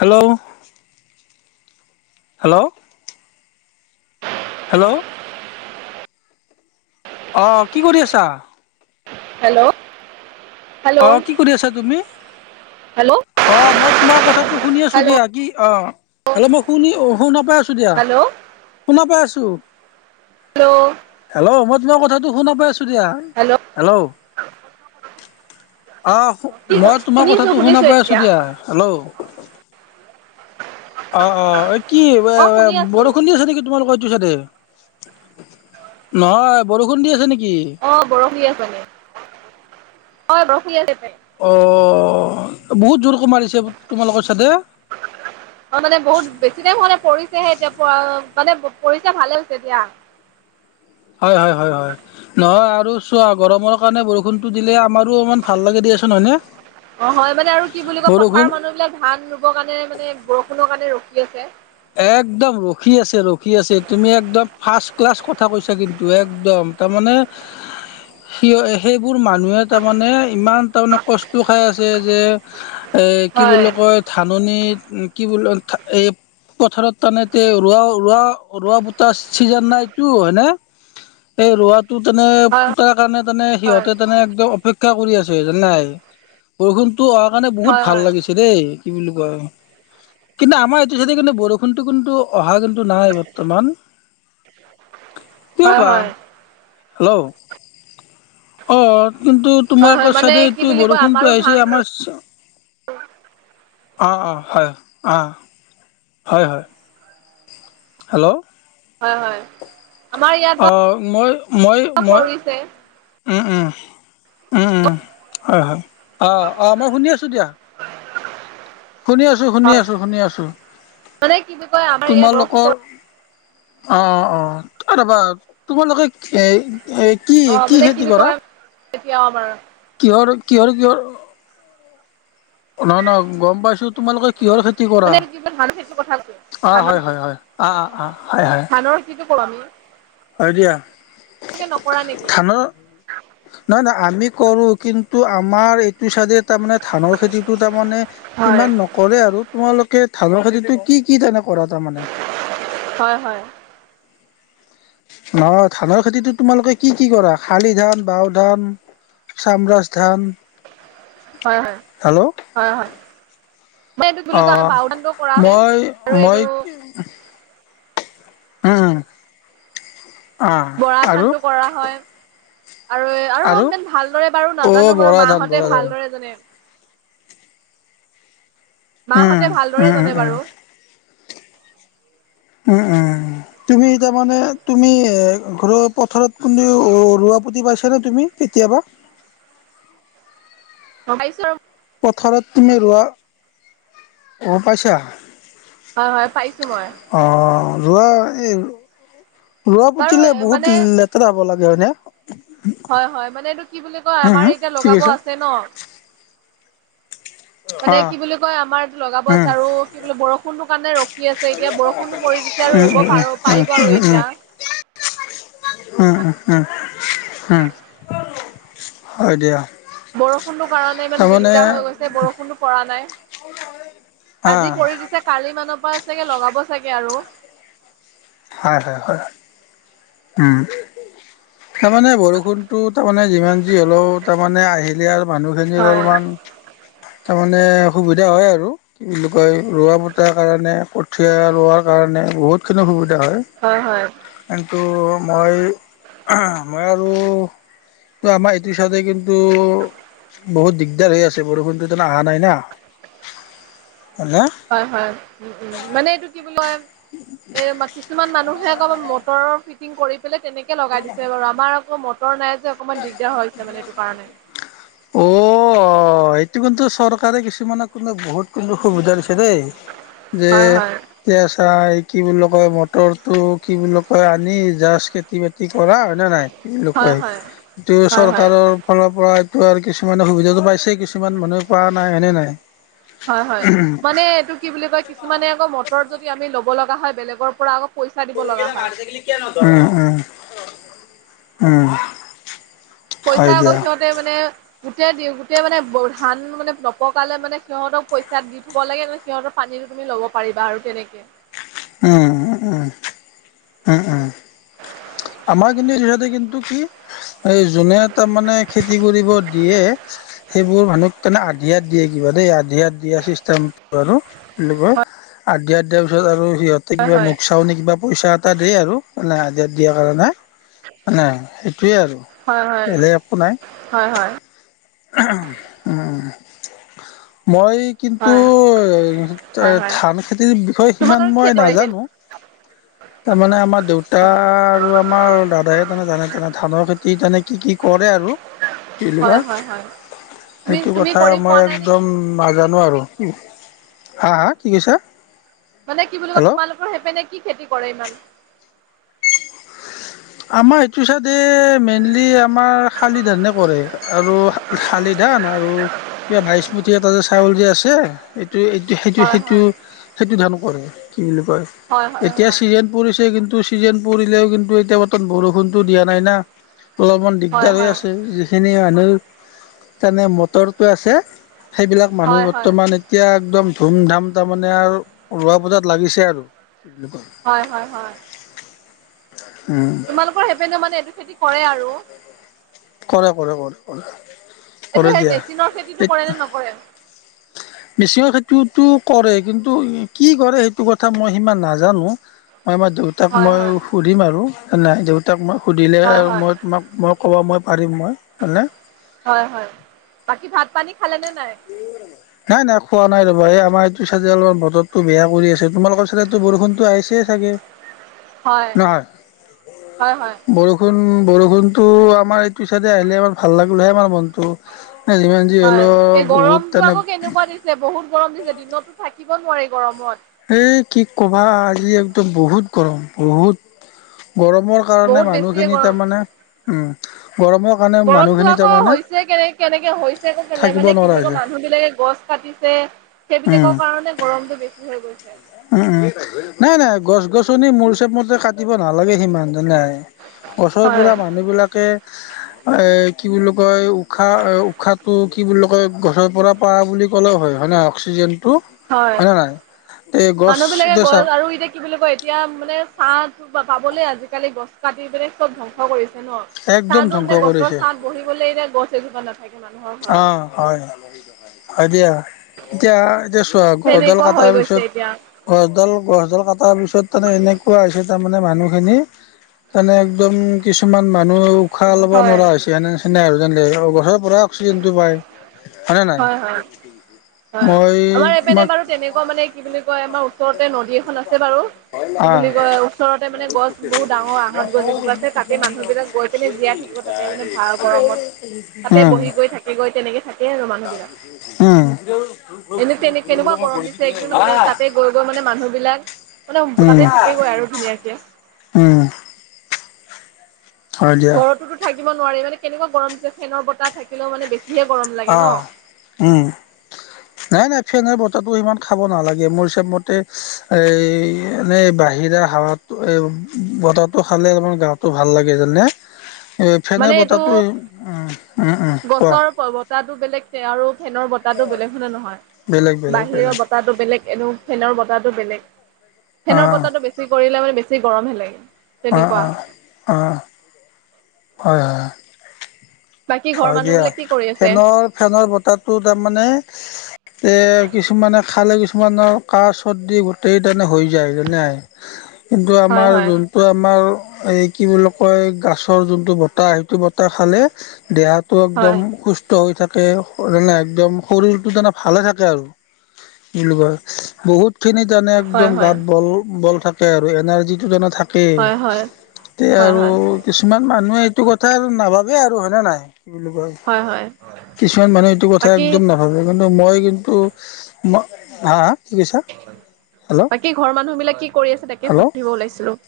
Hello. Hello. Hello. অ', কি কৰি আছা? হেল্ল'। অ, হেল্ল' কি কৰি আছা, তুমি? হেল্ল' অ, মই তোমাৰ কথাটো শুনি আছো হেল্ল' দিয়া, কি অ, হেল্ল, মই শুনি অ, শুনা পাই আছো দিয়া হেল্ল' শুনা পাই আছো। হেল্ল' হেল্ল, মই তোমাৰ কথাটো শুনা পাই আছো। দিয়া। হেল্ল, অ, কি মই তোমাৰ শুনিছো কথাটো শুনা শুনিছো পাই আছো এতিয়া দিয়া হেল্ল, অ, অ, কি অ এ, শুনি আছো বৰষুণ দি আছে নেকি তোমালোকৰ দে, নহয় বৰষুণ দি আছে নেকি। [unintelligible] অ, বহুত জোৰ মাৰিছে, তোমালোকৰ চাইদে অ মানে বহুত বেছি টাইম হোৱা নাই পৰিছেহে এতিয়া মানে, পৰিছে ভালে হৈছে এতিয়া। হয়, হয়, হয়, হয়, নহয় আৰু চোৱা গৰমৰ কাৰণে বৰষুণতটো দিলে আমাৰ। অ, হয় মানে আৰু কি বুলি ক বৰষুণ পথাৰৰ মানুহ বিলাক ধান ৰো কাৰণে মানে বৰষুণৰ কাৰণে ৰখি আছে। একদম ৰখি আছে ৰখি আছে তুমি একদম ফাৰ্ষট ক্লাছ কথা কৈছা কিন্তু। একদম তাৰ মানে। সি, সেইবোৰ মানুহে তাৰমানে ইমান তাৰমানে কষ্ট খাই আছে যে। এ, কি হয় বুলি কয় ধাননিত কি বুলি এ, পথাৰত তানে ৰোৱা, ৰোৱা, ৰোৱা, বটা চিজন না এইটো হয়নে। এই ৰোৱাতটো তেনে হয় পুতাৰ কাৰণে তেনে, হয় সিহঁতে তেনে, একদম অপেক্ষা কৰি আছে। জানাই, বৰষুণটোো অহাৰ কাৰণে বহুত হয় ভাল হয় লাগিছে দেই। কি বুলি কয, কিন্তু আমাৰ এইটো চাইছে, কিন্তু বৰষুণতটো কিন্তু। অহা কিন্তু নাই বৰ্তমান কিয় হয় বা। হয় হেল্ল, অ কিন্তু হয় তোমাৰ হয় আকৌ মানে চাদে কি এইটো বুলি কয় আমাৰো বৰষুণতটো আহিছে ধান আমাৰ অ, অ, হয় অ, হয় হয় হেল্ল, হয় হয়। আমাৰ ইয়াত অ, বাৰু মই মই মই পৰিছে উম, উম, উম উম হয় হয়। অ অ মই শুনি আছো দিয়া শুনি আছো, শুনি হয় আছো, শুনি আছো, মানে কি বুলি কয় আমাৰ ইয়াত বৰষুণ তোমালোকৰ। পৰে অ, অ, অ, ৰবা তোমালোকে খে এ, কি কি খেতি কৰা? কেতিয়া আমাৰ। কিহৰ, কিহৰ, কিহৰ নহয়, নহয় গম পাইছো তোমালোকে কিহৰ খেতি কৰা? মানে কি বুলি ধানৰ খেতিৰ কথা কৈছো অ, ধানৰ হয় খেতি হয় হয় অ, অ, হয় হয়। [unintelligible] হয় দিয়া। তোমালোকে নকৰা নেকি ধানৰ নহয় নহয়, আমি কৰো কিন্তু আমাৰ। টো চাইডে তাৰমানে ধানৰ খেতিটো তাৰমানে হয় সিমান নকৰে আৰু তোমালোকে। ধঢালৰ খেতিতটো কি কি তাৰে কৰা তাৰমানে? হয় হয় নহয় ধানৰ খেতিতো তোমালোকে কি কি কৰা? শালি ধান বাও ধান। চাম ৰাজ ধান। হয় হয়, হেল্ল' হয় হয়। এইটো ধলো অ বাাওঁধানটো কৰা হয় মই আৰু মই এইটো। উম, আহ, বৰা আৰু। ধানটো কৰা হয় আৰু আৰু ম, ভালদৰে বাৰু অ নাজানো বাৰু বৰা মা ধান হতে বৰা ধান ভালদৰে জানে। মা উম, হতে উম, ভালদৰে উম, জানে উম, বাৰু। উম, উম, তুমি তাৰ মানে তুমি এ ঘৰৰ পথাৰত কোনেও ৰোৱা পতি পাইছা নে তুমি কেতিয়াবা? অ', পাইছো। পথাৰত তুমি ৰোৱা, অ' পাইছা? হয়, হয় পাইছো মই। অ' ৰোৱা এই ৰোৱা বাৰু পুতিলে মানে বহুত লেতেৰা হ'ব লাগে হয়নে? হয়, হয় মানে এইটো কি বুলি কয় উম, আমাৰ হম এতিয়া কি লগাব কৈছা? আছে ন। মানে অ' কি বুলি কয় আমাৰ এইটো লগাব আছে উম, আৰু কি বুলি বৰষুণটো কাৰণে ৰখি আছে। এতিয়া বৰষুণটো পৰি দিছে আৰু উম, উম, ৰুব উম, পাৰ পাৰিব আৰু এতিয়া। উম, উম, হম। হম হয় দিয়া। বৰষুণটো কাৰণে ইমান তাৰমানে দিগদাৰ হৈ গৈছে বৰষুণো পৰা নাই। আজি আহ কৰি দিছে কালি মানৰ পৰা চাগে লগাব চাগে আৰু। হয়, হয়, হয়, উম। তাৰমানে বৰষুণতো তাৰমানে যিমান যি হ'লেও তাৰমানে আহিলে আৰু মানুহখিনি হয় অলমান তাৰমানে সুবিধা হয় আৰু কি বুলি কয় ৰোৱা বতাৰ কাৰণে কঠীয়া ৰোৱাৰ কাৰণে। বহুতখিনি সুবিধা হয়। কিন্তু মই মই আৰু ত' আমাৰ এইটো চাদে কিন্তু বহুত দিগদাৰ হৈ আছে বৰষুণটো অহা নাই না। হয়নে হয়, হয়, উম, উম মানে এইটো কি বুলি কয় এ [inaudible] কিছুমান মানুহে আকৌ মটৰৰ ফিটিং কৰি পেলাই তেনেকৈ লগাই দিছে বাৰু। আমাৰ আকৌ ম অও অ', এইটো কিন্তু চৰকাৰে কিছুমানক কিন্তু বহুত কিন্তু সুবিধা দিছে দেই। যে হয় হয় যে আছা কি বুলি কয় মটৰটো কি বুলি কয় আনি জাষ্ট খেতি বাতি কৰা হয়নে নাই। [unintelligible] হয় হয় যিটো হয় হয় চৰকাৰৰ ফালৰ পৰা আৰু কিছুমানে সুবিধাটো পাইছেই কিছুমান মানুহে পোৱা নাই, হয়নে নাই? হয়, হয় মানে এইটো কি বুলি কয় কিছুমানে আকৌ মটৰত যদি আমি ল'ব লগা হয় বেলেগৰ পৰা আকৌ পইচা দিব লগা হয় [unintelligible] উম, উম, উম। পইচা হয় আকৌ দিয়া সিহঁতে মানে গোটেই দি গোটেই মানে ধান মানে নপকালৈ মানে সিহঁতক পইচা দি থাকিব লাগে সিহঁতৰ পানী টো তুমি ল'ব পাৰিবা আৰু তেনেকে। উম, উম, উম, উম, উম। হয় কিন্তু সিহঁতে কিন্তু কি এই যোনে তাৰ মানে খেতি কৰিব দিয়ে। যিবোৰ মানুহক তেনে আধিয়াত দিয়ে কিবা দেই আধিয়াত দিয়া চিষ্টেম বাৰু আধিয়াত দিয়া পিছত আৰু সিহঁতে হয় কিবা মোক চাউনি কিবা পইচা এটা দিয়ে আৰু মানে আধিয়াত দিয়া কাৰণে। মানে সেইটোৱেই আৰু হয় হয় বেলেগ একো নাই। হয় হয় হয় উম, উম। মই কিন্তু হয় এ হয় হয় ধান খেতিৰ বিষয়ে সিমান তোমালোকৰ মই খেতি কৰে সেইপিনে? নাজানো। তাৰমানে আমাৰ দেউতা আৰু আমাৰ দাদায়ে তাৰমানে জানে তেনে ধানৰ খেতিত মানে কি কি কৰে আৰু। কি বুলি হয় কয় হয় হয় তুমি সেইটো তুমি কথা কৰি মই পোৱা নাই নেকি একদম নাজানো আৰু। হা হা কি কৈছা? মানে কি বুলি কয় হেল্ল' তোমালোকৰ সেইপিনে কি খেতি কৰে ইমান। আমাৰ এইটো চাইদে মেইনলি আমাৰ শালি ধানে কৰে আৰু শালি ধান আৰু কিবা বাইচমতি এটা যে চাউল যে আছে। হয় হয় এইটো-এইটো-সেইটো-সেইটো-সেইটো ধানো কৰে। কি বুলি কয় হয় এতিয়া হয় ছিজন পৰিছে কিন্তু চিজনে পৰিলেও কিন্তু এতিয়া বৰষুণতো দিয়া নাই না অলপমান হয় দিগদাৰ হৈ হয় আছে যিখিনিয় মানে তেনে মটৰটো আছে, সেইবিলাক মানুহ হয় হয় হয় বৰ্তমান এতিয়া একদম ধুমধাম তাৰমানে আৰু ৰোৱা বজাত লাগিছে আৰু। কয় হয়, হয়, হয়। উম তোমালোকৰ সেইপিনে মানে এইটো খেতি কৰে আৰু। কৰে, কৰে, কৰে, কৰে। এইটো কৰে সেই দিয়া মেচিনৰ খেতিটো কৰে নে নকৰে? মেচিনৰ খেতি ত, তটো কৰে কিন্তু কি কৰে সেইটো কথা মই সিমান নাজানো। মই আমাৰ দেউতাক হয় মই হয় সুধিম আৰু নাই দেউতাক মই সুধিলে হয় আৰু হয় মই তোমাক মই ক'ব মই পাৰিম মই হয়নে। হয়, হয়, বাকী ভাত, পানী খালে নে, নাই। নাই নাই খোৱা নাই ৰ'বা এই আমাৰ এইটো চাইডে অলপমান বতৰতটো বেয়া কৰি আছে। তোমালোকৰ চাইডেতো বৰষুণতো আহিছে চাগে। হয় নহয় হয় হয় বৰষুণ বৰষুণটো আমাৰ এইটো ছাইডে আহিলে আমাৰ ভাল লাগিলহে আমাৰ মনটো। যিমান যি হয় এই হলেও বহুত গৰমটো তেনে আকৌ কেনেকুৱা দিছে বহুত গৰম দিছে দিনততো থাকিব নোৱাৰি গৰমত। এই কি ক'বা আজি একদম বহুত গৰম বহুত গৰমৰ কাৰণে বহুত বেছিয়ে মানুহখিনি তাৰমানে, উম। গৰমৰ কাৰণে গৰমতটো মানুহখিনি আকৌ তাৰমানে হৈছে কেনে, কেনেকে হৈছে আকৌ কেলে থাকিব মানে কি নোৱাৰা বুলি ক হৈছে মানুহ বিলাকে গছ কাটিছে উম। সেইবিলাকৰ কাৰণে গৰমতটো বেছি হৈ গৈছে। উম, উম, নাই, নাই, গছ-গছনি মোৰ হিচাব মতে কাটিব নালাগে সিমান গছৰ হয় পৰা মানুহ বিলাকে এ, কি বুলি কয়। উশাহটো কি বুলি কয় গছৰ পৰা পা বুলি ক'লেও হয় হয়ে নে অক্সিজেন। হয় না নাই। এই গছ মানুহ বিলাকে এতিয়া গছ চাওক আৰু এতিয়া কি বুলি কয় এতিয়া মানে চাহ পাবলৈ আজিকালি গছ কাটিপেলে চব ধ্বংস কৰিছে। চা একদম টোহ ধ্বংস মানে গছৰ কৰিছে ছাঁত বহিবলে এনে গছ এজোপা নাথাকে। মানুহৰ অ, ঘৰত। হয়, হয় দিয়া এতিয়া, এতিয়া গছডাল তেনেকুৱা হৈ কটাৰ গৈছে পিছত এতিয়া। গছডাল, গছডাল কটাৰ পিছত তেনে এনেকুৱা হৈছে। তাৰ মানে মানুহ খিনি তানে একদম কিছুমান মানুহ উশাহ ল'ব হয়। নোৱাৰা হৈছে। এনে আৰু যেনে গছৰ পৰা অক্সিজেন টো পায়। নে নাই হয়, হয়। হয় মই আমাৰ এপিনে তোমাক বাৰু তেনেকুৱা মানে কি বুলি কয় আমাৰ ওচৰতে নদী এখন আছে বাৰু। কি আহ বুলি কয় ওচৰতে মানে গছ বহুত ডাঙৰ আহঁত গছ যিজোপা আছে তাতে মানুহ বিলাক গৈ পিনে জিৰাই থাকিব। তাতে মানে ভাল গৰমত তাতে উম বহি গৈ থাকি গৈ তেনেকে থাকে আৰু মানুহ। উম এনে, তেনে, কেনেকুৱা গৰম দিছে তাতে গৈ, গৈ মানে মানুহ বিলাক মানে উম, তাতে থাকেগৈ আৰু ধুনীয়াকে। উম। হয় দিয়া ঘৰতোতো থাকিব নোৱাৰি মানে কেনেকুৱা গৰম দি হৈছে ফেনৰ বতাহ থাকিলেও মানে বেছি অ, উম, নাই, নাই। ফেনৰ বতাহটো সিমান খাব নালাগে। মোৰ হিচাপ মতে এই এনেই বাহিৰা হাৱা এ, বতাহটো খালে অলপমান গাটো ভাল লাগে জনানে। এই ফেনেৰ মানে এইটো বতাহটো উ, উম, উম, কোৱা? বাহিৰৰ টো বেলেগ আৰু ফেনৰ বতাহটো বেলেগ হয়নে নহয় বেলেগ বেলেগ বাহিৰৰ, বেলেগ বতাহটো বেলেগ এনেও ফেনৰ বতাহটো বেলেগ ফেনৰ অ', বতাহটো বেছি কৰিলে মানে বেছি গৰমহে লাগে। অহ, তেনেকুৱা। অহ, অহ, হয়, হয়। বাকী ঘৰৰ হয় মানুহ দিয়া বিলাক কি কৰি আছে? ফেনৰ, ফেনৰ বতাহটো তাৰমানে এ, কিছুমানে খালে, কিছুমান কিছুমানৰ কাহ চৰ্দি গোটেই তানে হৈ যায় যেনে কিন্তু হয় আমাৰ হয় যোনটো আমাৰ এই কি বুলি কয় গাছ গছৰ জোনটো বতাহ সেইটো বতাহ খালে দেহত হয় সুস্থ হৈ থাকে ত মানে একদম শৰীৰটো তোনে ভালে থাকে আৰু বুলি কয় বহুত খিনি জানে হয় এক্দম হয় গাত বল বল থাকে আৰু এনাৰ্জি টো জান থাক তাকেই হয় হয় হয় এ হয় আৰু হয় কিছুমান মানুহে এইটো কথা আৰু নাভাবে আৰু হয়নে নাই কি বুলি কয় হয় হয় কিছুমান মানুহে এইটো কথা বাকী একদম নাভাবে কি মই কিন্তু মই হা কি কৈছা হেল্ল' বাকী ঘৰৰ মানুহ বিলাক কি কৰি আছে তাকে হেল্ল' সুধিব ওলাইছিলো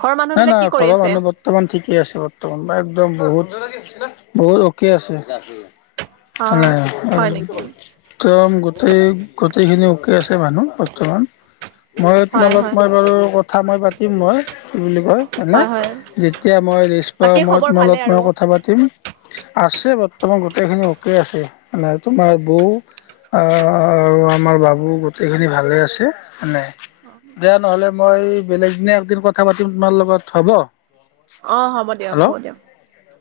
ঘৰৰ মানুহ নাই বিলাক নাই কি কৰি ঘৰৰ আছে? মানুহ বৰ্তমান ঠিকে আছে বৰ্তমান একদম বহুত বহুত অ'কে আছে অ ন নাই হয় নেকি? একম গোটেই গোটেইখিনি ঠিকে আছে মানুহ বৰ্তমান মই হয় তোমালোক হয় মই বাৰু কথা মই পাতিম মই কি বুলি কয় হানে হয় হয় যেতিয়া মই লষ্ট পাওঁ বাকী মই খবৰ তোমাল ভালে লগ মই আৰু কথা পাতিম আছে বৰ্তমান গোটেইখিনি অকে আছে মানে তোমাৰ বৌ আহ আৰু আমাৰ বাবু গোটেইখিনি ভালে আছে নে দিয়া নহলে মই বেলেগ দিনে একদিন কথা পাতিম তোমাৰ লগত হ'ব অ হ'ব দিয়ক হ'ব হেল্ল' দিয়ক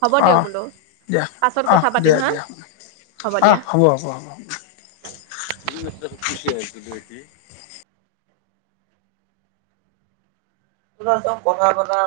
হ'ব দিয়ক অঁ বোলো দিয়া পাছত অঁ কথা পাতিম দিয়া হা দিয়া আহ হ'ব হ'ব হ'ব নিমত খুচি আছ দুেটি তম বনা বনা